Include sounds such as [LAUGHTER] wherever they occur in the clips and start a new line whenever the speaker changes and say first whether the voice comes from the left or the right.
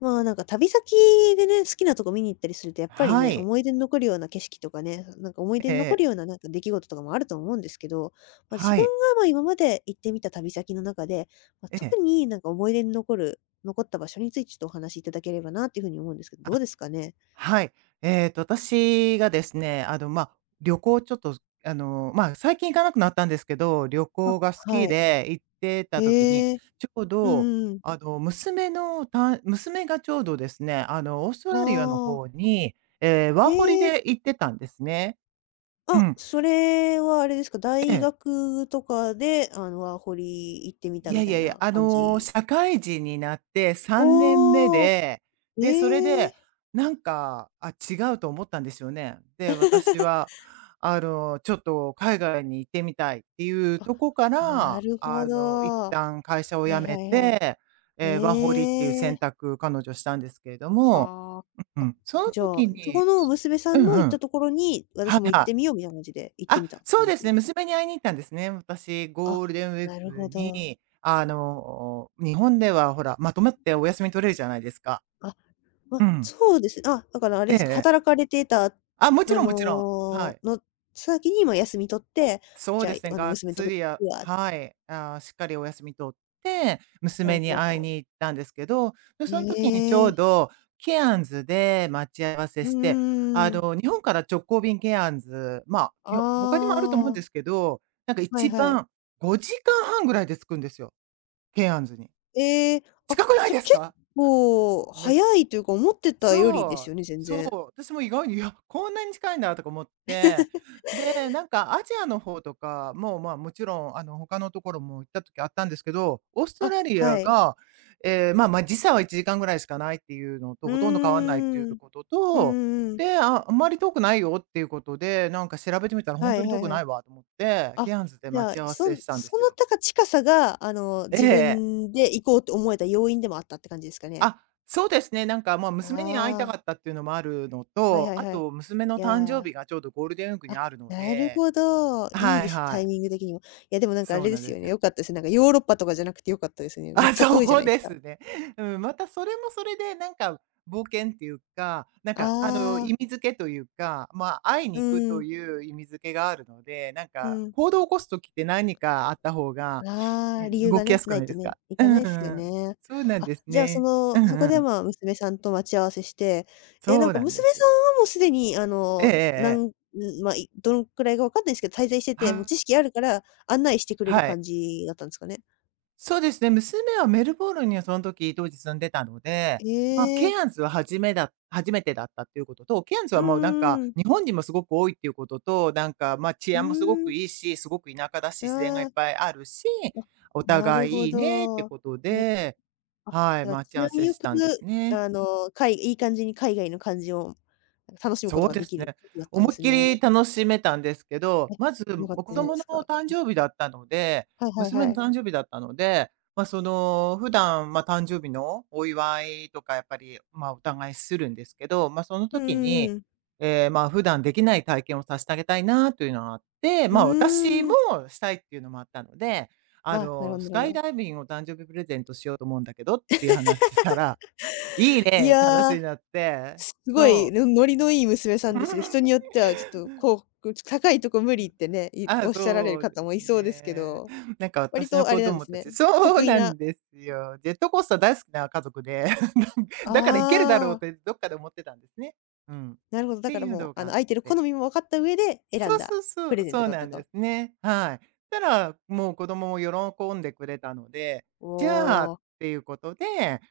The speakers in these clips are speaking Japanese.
left: まあ、なんか旅先でね、好きなとこ見に行ったりすると、やっぱり
right: は
left: ね、
right: い。
left: 思い出に残るような景色とかね、なんか思い出
right: え
left: に残
right: え、
left: るようななんか出来事とかもあると思うんですけど、まあ、自
right: は
left: 分
right: い。
left: がまあ、今まで行ってみた旅先の中で、まあ、
right: え
left: 特
right: え。
left: になんか思い出に残った場所についてちょっとお話しいただければなっていう風に思うんですけど、どう
right: あ、
left: ですかね？
right: はい。私がですね、旅行ちょっと、あの、まあ、最近行かなくなったんですけど、旅
left: あ、
right: 行が好
left: は
right: き
left: い。
right: で行ってた時に、
left: へえ。
right: ちょう
left: う
right: ど、
left: んうん。
right: 娘のた娘がちょうどですね、オースト
left: あ
right: ラリアの
left: あ。
right: 方に、ええ、ワーホリ
left: へえ。
right: で行ってたんですね。う
left: あ、
right: ん。
left: それはあれですか、大
right: え。
left: 学とかで、あの、ワーホリ行ってみた
right: い
left: み
right: やい
left: たい
right: やいや、
left: な感じ？
right: 社会人になって3年目
left: おお。
right: で、それ
left: え
right: で、
left: え。
right: 違うと思ったんですよね。で、私は、ちょっと海外に行ってみたいっていう
left: あ、
right: とこか
left: な
right: ら、
left: るほ
right: 一
left: ど。
right: 旦会社を
left: は
right: 辞
left: いは
right: め
left: いは
right: て、
left: い。
right: ワーホリっていう
left: え
right: 選
left: え、
right: 択、彼女したんですけれども、
left: は
right: う
left: あ。あ、
right: ん。その
left: じゃあ、
right: 時
left: そこ
right: に
left: の娘さ
right: う
left: ん
right: んう
left: の行った
right: ん。
left: ところに、
right: は
left: 私
right: い
left: も行っ
right: は
left: て
right: い。
left: みようみたいな感じで行って
right: あ、
left: みたって
right: そう
left: 感
right: ですね、
left: じ？
right: 娘に会いに行ったんですね。私、
left: あ、
right: ゴールデンウィー
left: なる
right: ク
left: ほど。
right: に、日本ではほら、まとまってお休み取れるじゃないですか。
left: あ、ま、
right: うん。
left: そうですね。あ、だからあれですか、
right: ええ
left: 働かれてた、あ
right: あ、もちろんもちろん。は
left: の
right: い。
left: 先に、ま、休み取って、
right: そう
left: じゃ
right: ですね、
left: あ、あの、
right: がっ
left: 娘んと
right: つ
left: こ
right: りや
left: 行くわ。
right: はい、しっかりお休み取って、
left: ほ
right: 娘
left: う
right: に
left: ほうほ
right: 会い
left: う。
right: に行ったんですけど、で、
left: へ
right: その時にちょ
left: え。
right: うどケアンズで待ち合わせ
left: うん
right: し
left: うん
right: て、
left: うんうん。
right: 日本から直行便ケアンズ、まあ、
left: あ
right: 他にもあると思うん
left: あ、
right: ですけど、なんか
left: はい
right: 一
left: はい。
right: 番5時間半ぐらいで着くんですよ、ケアンズに。
left: ええ、あ、
right: 近くない
left: じゃ、
right: です
left: 結
right: か？
left: 構
right: め
left: 早いというか、思ってたよりで
right: そ
left: す
right: う、
left: よね、全
right: そう、
left: 然。
right: 私も意外に、いや、こんなに近いんだとか思って、で、なんかアジアの方とかも、まあ、もちろん、他のところも行った時あったんですけど、オースト
left: あ、
right: ラリ
left: は
right: ア
left: い。
right: が、まあまあ、時差は1時間ぐらいしかないっていうの
left: う
right: と、ほとんど変わんないってい
left: ー
right: う
left: ん。
right: こと
left: うんう
right: と、
left: んうん。
right: で、あんまり遠くないよっていうことで、なんか調べてみたら本
left: は
right: 当
left: い
right: に
left: は
right: 遠
left: い
right: く
left: は
right: な
left: い。
right: いわと思って、
left: あ、
right: ケアンズで
left: じ
right: 待
left: ゃあ、
right: ち合わ
left: そ
right: せ
left: ん
right: したんで
left: そ
right: す
left: の
right: よ。
left: たか近さが、あの、
right: え
left: 自
right: え。
left: 分で行こうって思えた要因でもあったって感じですかね？
right: あ、そうですね。まあ、娘に会いた
left: あ
right: かったっていうのもあるの
left: あ、はい
right: と、
left: はい
right: あ
left: はい。
right: と娘
left: い
right: の誕生
left: や、
right: 日がちょうどゴールデンウィークに
left: あ、
right: あるの
left: なる
right: で
left: ほど。いい
right: は
left: で
right: い
left: す、
right: は
left: タイ
right: い。
left: ミング的にも。いや、でもなんかあ
right: そう
left: れで
right: なん
left: す
right: で
left: よ
right: す
left: ね、
right: よ。
left: 良かったですね。なんかヨーロッパとかじゃなくて良かったですね。
right: [LAUGHS]
left: めっ
right: あ、
left: ちゃ遠いじゃ
right: そ
left: な
right: う
left: いす
right: で
left: か。
right: すね。うん、またそれもそれで冒険っていうか、
left: ああ、
right: 意味付けというか、会い
left: う
right: に行くと
left: ん、
right: いう意味付けがあるので、なん
left: う
right: か
left: ん。
right: 行動を起こすときって何かあった方が、
left: あ
right: う
left: あ、理
right: ん、
left: 由
right: 動
left: が
right: きや
left: ね、
right: すく
left: ない
right: ないで
left: と
right: す
left: ね、
right: か？
left: 行
right: [LAUGHS] う
left: か
right: んう
left: ないっすよ
right: ん。
left: ね。
right: そうなん
left: あ、
right: です
left: じゃあ、そ
right: ね。
left: の、
right: うん
left: そ
right: う
left: こで、
right: ん。
left: まあ、娘さんと待ち合わせして、え、な
right: そ
left: ん
right: う
left: か
right: なんで
left: 娘
right: す
left: さ
right: よ。
left: んはもうすでに、あ
right: ええ
left: の、
right: ええ
left: な
right: え
left: んん、
right: え。
left: ま、いどのくらいか分かんないすけど、滞在して
right: は
left: て、もう
right: い
left: 知識あるから案内してくれる
right: はい。
left: 感じだったんですかね？
right: そうですね、娘はメルボルンにその時、当時住んでたので、
left: え
right: まあ、ケ
left: え、
right: アンズは初めてだったっていうことと、ケアンズ
left: うん
right: は
left: う
right: もうなんか、
left: んうん。
right: 日本人もすごく多いっていうことと、治
left: う
right: 安もすご
left: ー
right: く
left: ん、
right: いいし、すごく田舎だし、自然がい
left: あ
right: っぱいあるし、
left: あ、あ、
right: お
left: なる
right: 互
left: ほ
right: いいいねって
left: ど。
right: ことで、
left: あ、だ
right: はい、
left: から治
right: 待ち合わ
left: 安
right: せ
left: 良
right: し
left: く、
right: たんですね。
left: あの、か、いいい感じに海外の感じを楽しむこと
right: そう
left: が
right: で
left: で
right: す
left: きる
right: ね。
left: 時だったんで
right: 思いっ
left: す
right: き
left: ね。
right: り楽しめたんですけど、
left: ね、
right: まず、
left: よかった
right: 子
left: じゃないで
right: 供
left: す
right: の
left: か。
right: 誕生日だったので
left: はいはいは
right: 娘の
left: い。
right: 誕生日だったので、まあ、その、普段、まあ、誕生日のお祝いとかやっぱり、まあ、お互いするんですけど、まあ、その
left: うん
right: 時
left: うん
right: に、
left: うん。
right: ええ、まあ、普段できない体験をさせてあげたいなというのがあって、
left: う
right: まあ、私も
left: ーん。
right: したいっていうのもあったので、
left: あ、なるほどな
right: ス
left: るほ
right: カイ
left: ど。
right: ダイビングを誕生日プレゼントしようと思うんだけどっていう話したら、いい
left: い
right: ね、って話
left: や、
right: になって、
left: すごい
right: そ
left: の
right: う。
left: ノリのいい娘さんですね。人によってはちょっと、
right: [LAUGHS]
left: こう、高いとこ無理ってね、
right: あ、
left: おっしゃられる
right: そうで
left: 方
right: す
left: もいそうですけ
right: ね。
left: ど、
right: [LAUGHS] なんか
left: 割
right: 私の
left: とあ
right: 子
left: れなんで
right: 供
left: す
right: た
left: ね。
right: ちそう
left: 得意
right: な
left: な。
right: んですよ。ジェットコースター大好きな家族で、[LAUGHS] だから行けるだろう
left: あ
right: っ
left: あ、
right: てどっかで思ってたんですね。うん。っ
left: なるほど、だ
right: て
left: から
right: いう
left: もう、
right: の
left: あ
right: があ
left: の、
right: っ
left: 相手の好
right: て。
left: みも分かった上で選ん
right: そう
left: だ
right: そうそ
left: プレ
right: う、
left: ゼン
right: そ
left: ト
right: う
left: だっ
right: な
left: た
right: んで
left: と。
right: すね。はい。そしたら、もう子供も喜んでくれたので、
left: お
right: じゃあっ
left: お、
right: ていうことで、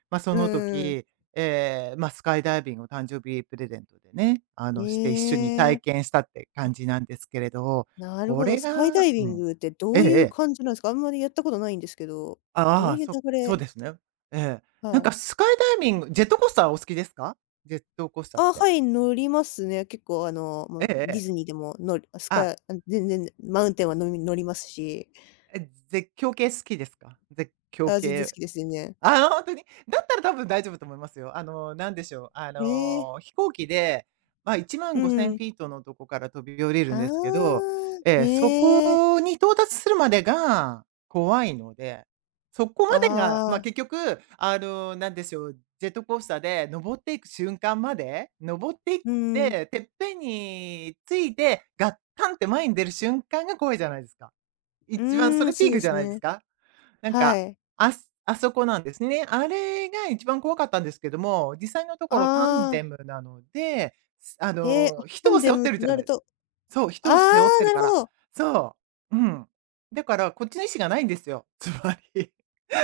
right: まあ、そ
left: う
right: の
left: んんうん。
right: 時、ええ、まあ、スカイダイビングを誕生日プレゼントでね、して一緒に
left: え
right: 体
left: え。
right: 験したって感じなんですけれど、
left: なる
right: こ
left: ほど、
right: れ
left: スカイダ
right: が
left: イビ
right: う
left: ン
right: ん。
left: グってど
right: えええ
left: ういう
right: え。
left: 感じなんですか？あんまりやったことないんですけど、ど
right: あ
left: う
right: あ、
left: いう流
right: そう
left: れ。
right: ですね。ええ。
left: は
right: なん
left: い。
right: かスカイダイビングジェットコースターお好きですか？ジェットコースターっ
left: あ、
right: て。
left: はい、乗りますね。結構あの、も
right: ええ
left: うディ
right: え
left: ズ
right: え。
left: ニーでものス
right: あ、
left: カイあ全然マウンテンは乗りますし、
right: え、絶叫系好きですか？絶叫
left: あ、全然好
right: 系
left: きです、全然。
right: あ本当に？[LAUGHS] だったら多分大丈夫と思いますよ。あの、なんでしょう、あ
left: へえ、
right: の、飛行機で、まあ、
left: う
right: 15,000
left: ん。
right: フィートのとこから飛び降りる
left: あ
right: んですけど、
left: あ、
right: そ
left: へえ、
right: こに到達するまでが怖いので、そこまでが、ま
left: あ
right: あ、
left: あ、
right: 結局、あの、なんでしょう、ジェットコースターで登っていく瞬間まで、登っていっ
left: うん。
right: て、てっぺんについて、ガッタンって前に出る瞬間が怖いじゃないですか。
left: う
right: 一番そ
left: ーん、
right: れピ
left: そう
right: ー
left: で
right: クじゃ
left: す
right: ないです
left: ね。
right: か？なん
left: は
right: か、
left: い。
right: あそこなんですね。あれが一番怖かったんですけども、実際のところタン
left: あ
right: デ
left: あ、
right: ムなので、
left: へえ、あ、タ
right: 人
left: ン
right: を背
left: デ
right: 負っ
left: ム
right: てる
left: と
right: じゃ
left: な
right: な
left: る
right: い
left: と。
right: そう、
left: あ
right: 人を背負っ
left: あ、
right: てる
left: なる
right: か
left: ほ
right: ら。
left: ど。
right: そう。うん。だからこっちの意思がないんですよ、つまり。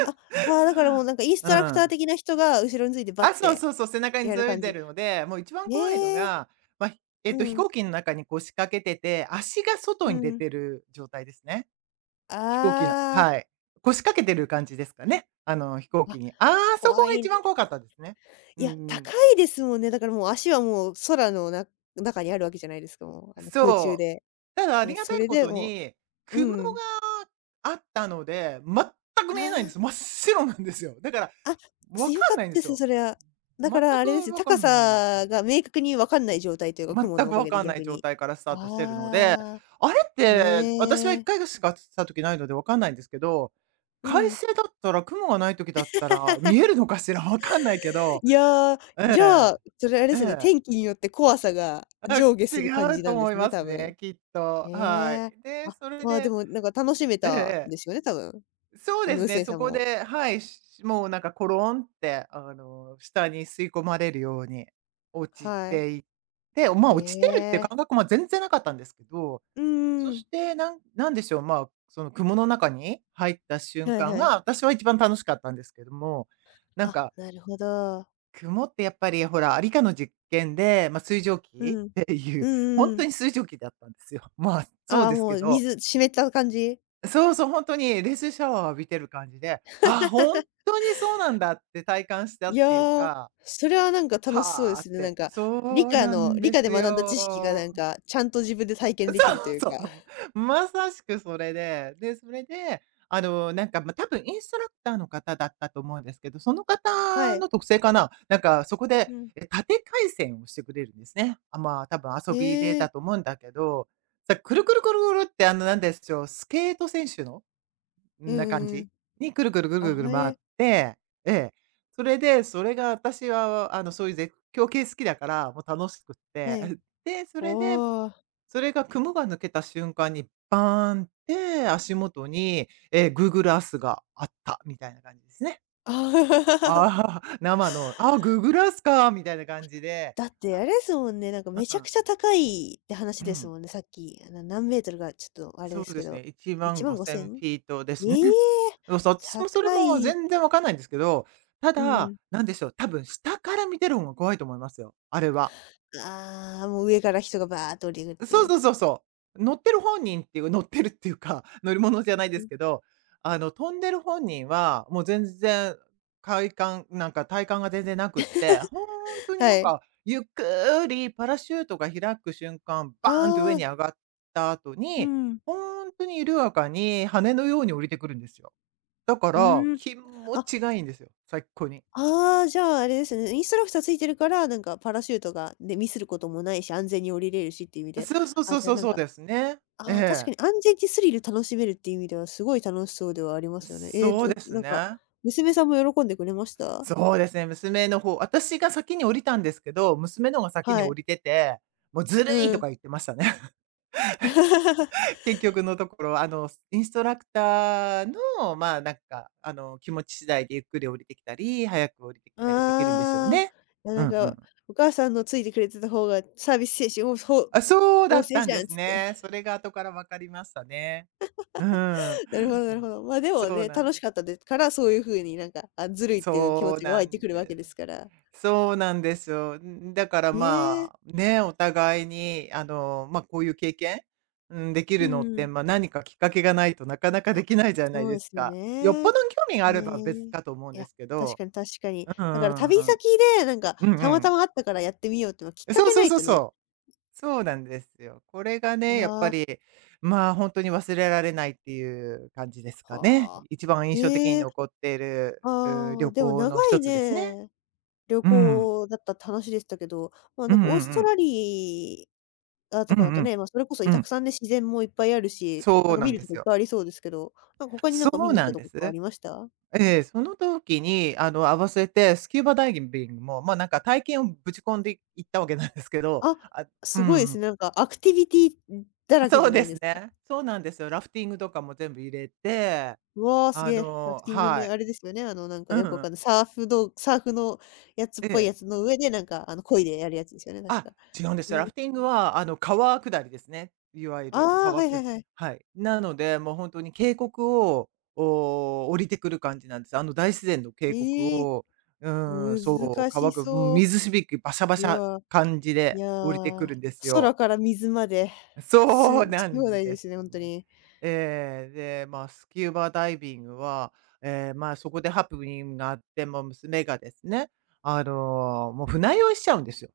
left: あ、まあ、だからもう
right: [LAUGHS]
left: なんかインスト
right: う
left: ラクター
right: ん。
left: 的な人が後ろについてバッ
right: あ、そう
left: て
right: そうそう、背中に
left: や
right: つ
left: る
right: い
left: 感
right: て
left: じ。
right: るので、もう一番
left: ね
right: 怖いの
left: え、
right: が、まあ、ひえっ
left: う
right: と、飛
left: ん、
right: 行機の中にこう仕掛けてて、足が外
left: う
right: に出
left: ん。
right: てる状態ですね。飛行機の
left: ああ、
right: はい。腰掛けてる感じですかね？飛行
left: あ、
right: 機に。ああ、そこ
left: 怖
right: が一
left: い。
right: 番怖かったですね。
left: い
right: う
left: や、
right: んん。
left: 高いですもんね。だからもう足はもう空の中にあるわけじゃないですか、もう、あの、空中
right: そう。
left: で。
right: ただ、あり
left: で、
right: が
left: そ
right: たい
left: れ
right: こ
left: で
right: と
left: も
right: に、
left: う、う
right: 雲が
left: ん。
right: あったので、全く見えないんです。
left: あ
right: 真っ白なんですよ。だから、
left: あ、あ、
right: わ
left: 良
right: か
left: かっ
right: ん
left: た
right: ないんで
left: で
right: す
left: す、そ
right: よ。
left: れは。だか
right: 全
left: らあ
right: く
left: れですよ、
right: わか
left: 高
right: んないんです
left: さ
right: よ。
left: が明確にわかんない状態というか、雲
right: 全
left: のお
right: く
left: か
right: わ
left: げで
right: かんない
left: 逆
right: 状
left: に。
right: 態からスタートしてるので、
left: あ
right: あれっ
left: あ、
right: て、私は
left: ね
right: 1
left: え、
right: 回しかした時ないのでわかんないんですけど、
left: う
right: 快
left: ん。
right: 晴だったら、雲がない時だったら、見えるのかしらわかんないけど、
left: いやー、
right: え
left: じゃ
right: え、
left: あ、それあれで
right: え
left: すね、
right: え、
left: 天気によって怖さが
right: あ、
left: 上下する感
right: 違
left: じ
right: うと
left: なんで
right: 思
left: す
right: い
left: ね、
right: ます
left: 多分。
right: ね、きっと。
left: へ
right: は
left: え。
right: い。で、
left: あ、
right: それ
left: まあ、で
right: で
left: もなんか楽しめ
right: え
left: たん
right: え
left: ですよね、多分。
right: そう
left: あ
right: で
left: の、
right: す
left: うせ
right: ね、
left: い
right: そ
left: さん
right: こ
left: も。
right: で、はい、もうなんかコロンって、下に吸い込まれるように落ち
left: はい。
right: ていって、
left: へ
right: ま、落ちてるって
left: え。
right: 感覚も全然なかったんですけど
left: う
right: そ
left: んん。
right: して、なんでしょう、まあ、その雲の中に入った瞬
left: はい
right: 間
left: はい。
right: が、私は一番楽しかったんですけども、なん
left: あ、
right: か、
left: なるほど。
right: 雲ってやっぱりほら、ありかの実験で、まあ、水蒸気
left: うん。
right: ってい
left: う
right: う、本
left: んう
right: 当
left: ん。
right: に水蒸気だったんですよ。[LAUGHS] まあ、そう
left: ああ、
right: です
left: も
right: け
left: う
right: ど、
left: 水湿った感じ？
right: そうそう、本当にレースシャワーを浴びてる感じで、あ本当にそうなんだって体感した
left: い
right: っ
left: や
right: ていう
left: ー、
right: か、
left: それはなんか楽しそうで
right: はあっ
left: すね。なん
right: て、
left: か、
right: そうなん
left: 理
right: で
left: 科で
right: す
left: 学んだ知識がな
right: よ。
left: んか、ちゃんと自分で体験でき
right: そ
left: ると
right: う
left: いう
right: そ
left: か。
right: う。
left: [LAUGHS]
right: まさしくそれで、で、それで、まあ、多分インストラクターの方だったと思うんですけど、その
left: は
right: 方
left: い。
right: の特性かな、なんかそこで、
left: うん。
right: 縦回線をしてくれるんですね。あ、まあ、多分遊
left: え
right: びでだ
left: え。
right: と思うんだけど、くるくるくるくるって、あの、なんでしょう、スケート選手の
left: う
right: 感
left: んうん。
right: じにくるくるくるく
left: あ、
right: るくる
left: へ
right: 回っ
left: え、
right: て、ええ。それで、それが私は、あの、そういう絶叫系好きだから、もう楽しくっ
left: は
right: て、
left: い。
right: [LAUGHS] で、そ
left: お
right: れで
left: お。あ。
right: それが雲が抜けた瞬間にバーンって足元に、Google Earth があったみたいな感じですね。
left: [LAUGHS]
right: ああ、[LAUGHS] 生の、ああ、Google Earth かみたいな感じで、
left: だってあ
right: あ、
left: れですもんね、なんかめ
right: う
left: ちゃく
right: ん、
left: ちゃ高いって話
right: う
left: です
right: ん。
left: もんね、さっき、あの、何メートルかちょっとあれで
right: そう
left: す
right: で
left: け
right: す
left: ど、
right: ね、1万5千フ
left: 15,000？
right: ィートですね。
left: ええ、
right: そうそう、私もそれ
left: 高
right: も
left: い。
right: 全然わかんないんですけど、た
left: う
right: だ、
left: ん。
right: なんでしょう、多分下から見てる方が怖いと思いますよ、あれは。
left: ああ、もう上から人がバーっと降りてくるって
right: そ
left: い
right: う
left: う。
right: そうそうそう。乗ってる本人っていう乗ってるっていうか、[LAUGHS] 乗り物じゃない
left: う
right: です
left: ん、
right: けど、あの、飛んでる本人は、もう全然、快感なんか体感が全然なくって、ほんとに
left: は
right: なん
left: い。
right: か、ゆっくりパラシュートが開く瞬間、バーンと上
left: ああ、
right: に上がった後
left: う
right: に、
left: ん。
right: ほんとに緩やかに羽のように降りてくるんですよ。だか
left: う
right: ら、
left: ーん。
right: 気持
left: あ、
right: ちがいいんですよ、最高に。
left: ああ、じゃああれですね、インストラクターついてるから、なんかパラシュートが、でミスることもないし、安全に降りれるしっていう意味で、
right: そうそう
left: あ、
right: そう
left: じゃあ
right: そう
left: なん
right: そう
left: か、
right: ですね。え
left: ああ、確か
right: え。
left: に安全にスリル楽しめるっていう意味ではすごい楽しそうではありますよね。ええ、
right: そう
left: お
right: です
left: なんか、
right: ね。
left: 娘さんも喜んでくれました？
right: そうですね、娘の方私が先に降りたんですけど、娘の方が先に
left: は
right: 降
left: い。
right: りてて、もうずるい
left: う
right: と
left: ん。
right: か言ってましたね。[LAUGHS]
left: [LAUGHS]
right: 結局のところ、あの、インストラクターの、まあ、なんか、あの、気持ち次第でゆっくり降りてきたり、早く降りてきたりできるんでしょう
left: ああ、
right: ね。
left: いや、
right: う
left: なん
right: んう
left: か、
right: ん。
left: お母さんのついてくれてた方がサービス精神おそう
right: あ、そうだ
left: 旺
right: っ
left: 盛
right: た
left: じ
right: ん
left: ゃ
right: で
left: んっ
right: す
left: つっ
right: ね。
left: て。
right: それが後から分かりましたね。うん。な
left: [LAUGHS] なるほどなるほど。まあ、でも
right: そう
left: ね、
right: なん
left: 楽し
right: で
left: かっ
right: す。
left: たですから、そういう風になんか、あ、ずるいっていう気持
right: そう
left: ちが湧
right: な
left: いてく
right: ん
left: るわけ
right: で
left: で
right: す。
left: すから。
right: そうなんですよ。んだから
left: ええ、
right: まあ、ね、お互いに、あの、ま、あこういう経験、うん、でき
left: う
right: るのって、
left: ん。
right: ま、何かきっかけがないとなかなか
left: あ、
right: できないじゃない
left: そう
right: で
left: で
right: す
left: すよ
right: か。よっ
left: ね。
right: ぽどの興味があ
left: ね
right: れば別
left: え。
right: かと思うん
left: い
right: で
left: や、
right: すけ
left: 確
right: ど。
left: かに確かに。
right: う
left: だから旅
right: んうんうん。
left: 先で、なんか、
right: うんう
left: たまた
right: ん。
left: まあったからやってみようってのはきっか
right: そう
left: け
right: そ
left: な
right: う
left: い
right: そう
left: とね。
right: そう。そうなんですよ。これがね、やっ
left: あ
right: ぱ
left: あ、
right: り、まあ、本当に忘れられないっていう感じですかね。
left: はあ。
right: 一番印象的に
left: ええ、
right: 残っている、
left: ああ、
right: 旅
left: でも
right: 行
left: 長
right: の一
left: い
right: つですね。
left: ね、旅
right: うん。
left: 行だったって話でしたけど、まあ、
right: う
left: なん
right: んうん
left: か
right: う
left: オースト
right: ん。
left: ラリア
right: う
left: とかだ
right: ん
left: と
right: うん。
left: ね、ま、それこそ
right: う
left: たく
right: ん。
left: さんね、自然もいっぱいあるし、な
right: そ
left: ん
right: う
left: か
right: な
left: 見
right: ん
left: る
right: で
left: とこい
right: す
left: っ
right: よ。
left: ぱいありそうですけど、なんか他になん
right: そ
left: か見
right: う
left: に行っ
right: な
left: た
right: ん
left: と
right: で
left: ことかあ
right: す。
left: りました？
right: ええ、その時に、あの、合わせてスキューバダイビングも、ま、なんか体験をぶち込んでいったわけなんですけど、
left: あ、
right: あう
left: すごいです
right: ん、
left: ね、なんかアクティビティだらけじ
right: そ
left: ゃ
right: う
left: な
right: で
left: いで
right: す
left: すか。
right: ね。そうなんですよ。ラフティングとかも全部入れて、
left: うわ、すげ
right: あ
left: え。ラフ
right: の
left: ティング
right: は
left: で
right: い。
left: あれですよね、あの、なんか
right: う
left: よくわ
right: ん、
left: かんない、サーフのやつっ
right: え
left: ぽいや
right: え。
left: つの上で、なんか、あの、漕いでやるやつですよね、確
right: あ、
left: か。
right: 違うんです。よ
left: ね。
right: ラフティングは、あの、川下りですね。いわゆ
left: あ
right: る
left: あ、はいはいはい。
right: はい。なので、もう本当に渓谷を、降りてくる感じなんです。あの大自然の渓谷
left: ええ、
right: を、うん、そう、
left: 難し
right: 川が、うん、
left: そう。
right: 水しびきバシャバ
left: い
right: シャ
left: や、
right: 感じ
left: い
right: で降りてく
left: や、
right: るんです
left: 空
right: よ。
left: から水まで、
right: [LAUGHS] そう
left: 好
right: な
left: き放
right: ん
left: 題で
right: です
left: すね、ほんと
right: ね。
left: に。
right: えーで、まあ、スキューバダイビングは、まあ、そこでハプニングがあって、ま、娘がですね、あの、もう船酔いしちゃうんですよ。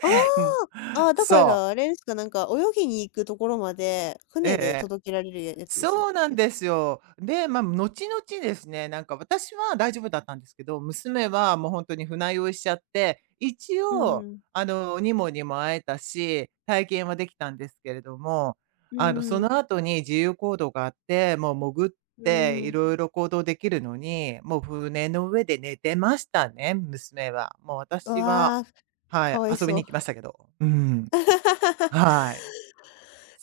left: あ
right: もう
left: あ、ああ、だか
right: そ
left: ら
right: う。
left: あれですか、なんか泳ぎに行くところまで、
right: ええ
left: 船
right: え
left: で
right: え。
left: 届けられるやつですっ
right: そうなん
left: け？
right: ですよ。で、まあ、後々ですね、なんか私は大丈夫だったんですけど、娘はもう本当に船酔いしちゃって、一
left: うん
right: 応
left: うん。
right: あの、にもにも会えたし、体験はできたんですけれども、
left: う
right: あの、そ
left: んうん。
right: の後に自由行動があって、もう潜っ
left: う
right: て
left: んう
right: い
left: ん。
right: ろいろ行動できるのに、もう船の上で寝てましたね、娘は。もう私は
left: わあ、
right: は
left: か
right: い、
left: わい
right: 遊び
left: そう。
right: に行きましたけど。うん。はい。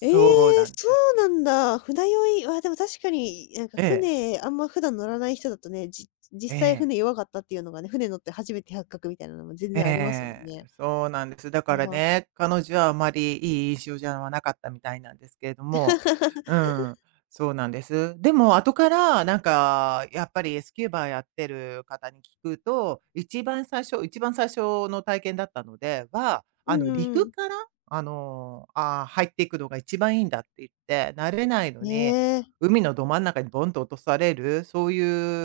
left: え
right: う
left: え、
right: なん
left: そ
right: ですよ。
left: うなんだ。船酔いは、でも確かに、なんか
right: ええ、
left: 船、あんま普段乗らない人だとね、実
right: え
left: 際
right: え、
left: 船弱かったっていうのがね、船乗って初めて発覚みたいなのも全
right: え
left: 然ありますもんね。
right: え、そうなんです。だか
left: わ
right: ら
left: あは。
right: ね、彼女はあまりいい印象じゃなかったみたいなんですけれども、
left: [LAUGHS]
right: うん、そうなんです。でも後からなんか、やっぱりスキューバやってる方に聞くと、一番最初の体験だったのでは、
left: う
right: あ
left: んう
right: の、
left: んう
right: 陸
left: ん。
right: から、あの、あー入っていくのが一番いいんだって言って、慣れないのに
left: ねえ、
right: 海のど真ん中にボンと落とされる、そう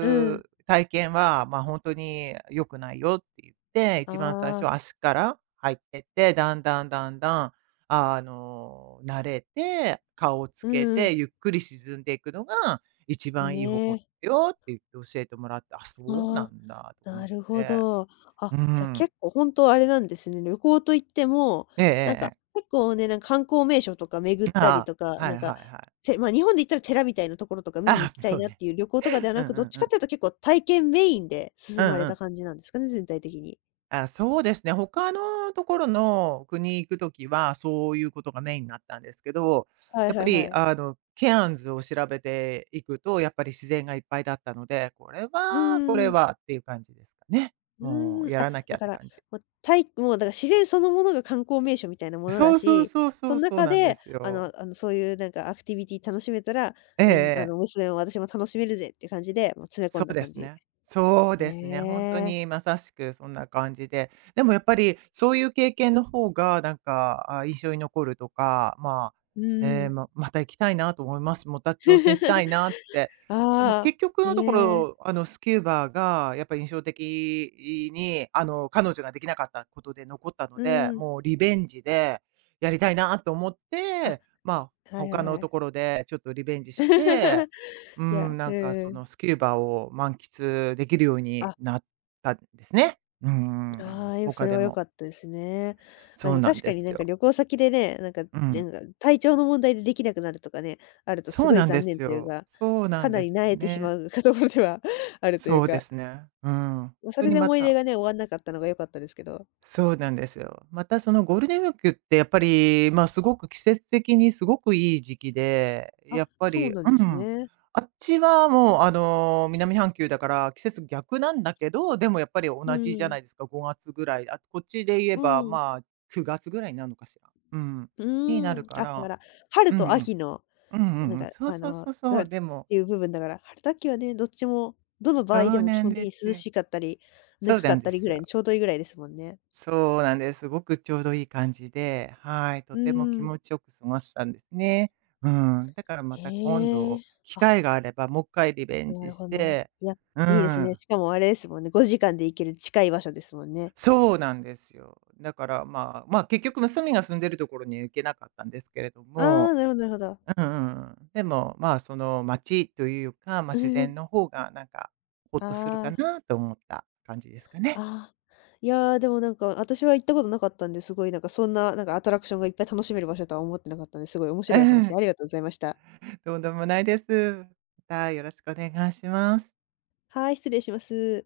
left: うん。
right: う体験は、まあ、本当に良くないよって言って、
left: あ
right: 一番最初
left: あ、
right: は足から入ってって、だんだん、あの、慣れて、顔をつ
left: う
right: け
left: んう
right: て、
left: ん。
right: ゆっくり沈んでいくのが一
left: へ
right: 番いい方法だ
left: え、
right: よって言って教えてもらって、あ、そうな
left: ああ。
right: んだとか思
left: な
right: っ
left: るほ
right: て。
left: ど。あ、
right: う
left: じゃ、あ
right: ん。
left: 結構本当あれなんですね。旅行といっても、
right: ええええ
left: なん
right: え
left: か、
right: え。
left: 結構ね、なんか観光名所とか巡ったり
right: ああ、
left: とか、
right: は
left: なん
right: いは
left: か、
right: いはい。
left: ま、日本で言ったら寺みたいなところとか見に
right: あ
left: 行き
right: あ、
left: たい
right: そう
left: なっ
right: ね。
left: ていう旅行とかでは
right: う
left: な
right: んう
left: く、どっ
right: ん
left: ち
right: う
left: かっ
right: ん。
left: ていうと結構体験メインで
right: う
left: 進ま
right: ん
left: れ
right: う
left: た
right: ん。
left: 感じなんですかね、全体的に。
right: あ、そうですね。他のところの国行くときは、そういうことがメインになったんですけど、
left: は
right: や
left: い
right: っ
left: は
right: ぱ
left: いは
right: り
left: い。
right: あの、ケアンズを調べていくと、やっぱり自然がいっぱいだったので、
left: う
right: これ
left: ーん。
right: はっていう感じですかね。
left: う
right: も
left: ーん、
right: うや
left: あ、
right: らなき
left: だ
right: ゃっ
left: か
right: て
left: ら、
right: 感じ。
left: もう、もうだから自然そのものが観光名所みたいなものだ
right: そうそう
left: し、
right: そうそ
left: そん
right: うそう
left: 中
right: なんで
left: で、
right: すよ。
left: あの、そういうなんかアクティビティ楽しめたら、
right: え
left: あ
right: え。
left: の、娘も私も楽しめるぜって感じで、もう詰め込
right: そ
left: ん
right: う
left: だ
right: で
left: 感
right: す
left: じ。
right: ね。そう
left: へ
right: ですね。本当
left: え。
right: にまさしくそんな感じで。でもやっぱりそういう経験の方がなんか、あ、印象に残るとか、まあ、
left: うん
right: え
left: う
right: え、
left: ん。
right: また行きたいなと思います。また挑戦
left: [LAUGHS]
right: したいなって。でも
left: ああ、
right: 結局
left: へ
right: のとこ
left: え。
right: ろ、あの、スキューバーがやっぱり印象的に、あの、彼女ができなかったことで残ったの
left: う
right: で、
left: ん。
right: もうリベンジでやりたいなと思っ
left: あ、
right: て、まあ、
left: はいは
right: 他
left: い
right: の
left: は
right: と
left: い。
right: ころでちょっとリベンジして
left: [LAUGHS]
right: う
left: いや、
right: ん、
left: う
right: な
left: ん
right: んかそ
left: うん。
right: のスキューバを満喫できるように
left: あ、
right: なったんですね。うん、
left: ああ、そ
right: 他
left: れ
right: で
left: は良か
right: も。
left: ったですね。まあ、
right: そ
left: で
right: う
left: も
right: なん
left: 確
right: で
left: かにな
right: す
left: んか
right: よ。
left: 旅行先でね、なんか、
right: う
left: な
right: ん。
left: んか体調の問題でできなくなるとかね、あるとす
right: そう
left: ごい
right: なんで
left: 残念
right: す
left: という
right: よ。
left: か、
right: そうな
left: か
right: ん
left: な
right: で
left: り
right: す
left: 萎
right: よ
left: えてし
right: ね。
left: まう [LAUGHS] ところでは [LAUGHS] あるという
right: そうで
left: か、
right: すね。うん。本
left: ま、そ
right: 当
left: れ
right: に
left: で
right: ま
left: 思い出
right: た
left: がね、終わんなかったのが良かったですけど。
right: そうなんですよ。またそのゴールデンウィークってやっぱり、ま、すごく季節的にすごくいい時期で、
left: あ、
right: やっぱ
left: そう
right: り
left: なん
right: う
left: です
right: ん。
left: ね。
right: あっちはもう、あの、南半球だから季節逆なんだけど、でもやっぱり同
left: う
right: じじゃ
left: ん。
right: ないですか、5月ぐらい。あ、こっちで言え
left: う
right: ば、
left: ん。
right: まあ、9月ぐらいになるのかしら。うん。
left: う
right: にな
left: ー
right: る
left: ん。
right: か
left: あ、だか
right: ら。
left: ら、春
right: うん
left: と
right: うん。
left: 秋の、
right: うんう
left: な
right: ん
left: ん
right: うん。
left: か、
right: そう
left: あ
right: そう
left: の、
right: そうそ
left: がっ
right: う。でも
left: ていう部分だから、春と秋はね、どっちも、どの場
right: そ
left: 合で
right: う
left: も基
right: なん
left: 本的
right: で
left: に
right: す
left: 涼
right: よ。
left: しかったり、ぬ
right: そう
left: くか
right: なん
left: っ
right: で
left: たりぐ
right: す
left: ら
right: よ。
left: いのちょうどいいぐらいですもんね。
right: そうなんです。すごくちょうどいい感じで、はい、と
left: う
right: ても気
left: ん。
right: 持ちよく過ごせたんですね。うん、だからまた今
left: へえ。
right: 度、機
left: あ、
right: 会があればもう一回リベン
left: なる
right: ジ
left: ほ
right: し
left: どなるほど。
right: て、
left: いや、
right: う
left: いいですね。
right: ん、
left: しかもあれですもんね、5時間で行ける近い場所ですもんね。
right: そうなんですよ。だからまあ、まあ結局娘が住んでるところには行けなかったんですけれど
left: ああ、
right: も、
left: なるほどなるほど。
right: うんうんうん、でもまあその街というか、まあ、自然の
left: [LAUGHS]
right: 方がなんかほっとする
left: あ
right: か
left: あ、
right: なと思った感じですかね。
left: ああ。いや、でもなんか、私は行ったことなかったんで、すごいなんかそんな、なんかアトラクションがいっぱい楽しめる場所とは思ってなかったんで、すごい面
right: う
left: 白い話
right: ん、
left: ありがとうございました。
right: とんでもないです。またよろしくお願いします。
left: はい、失礼します。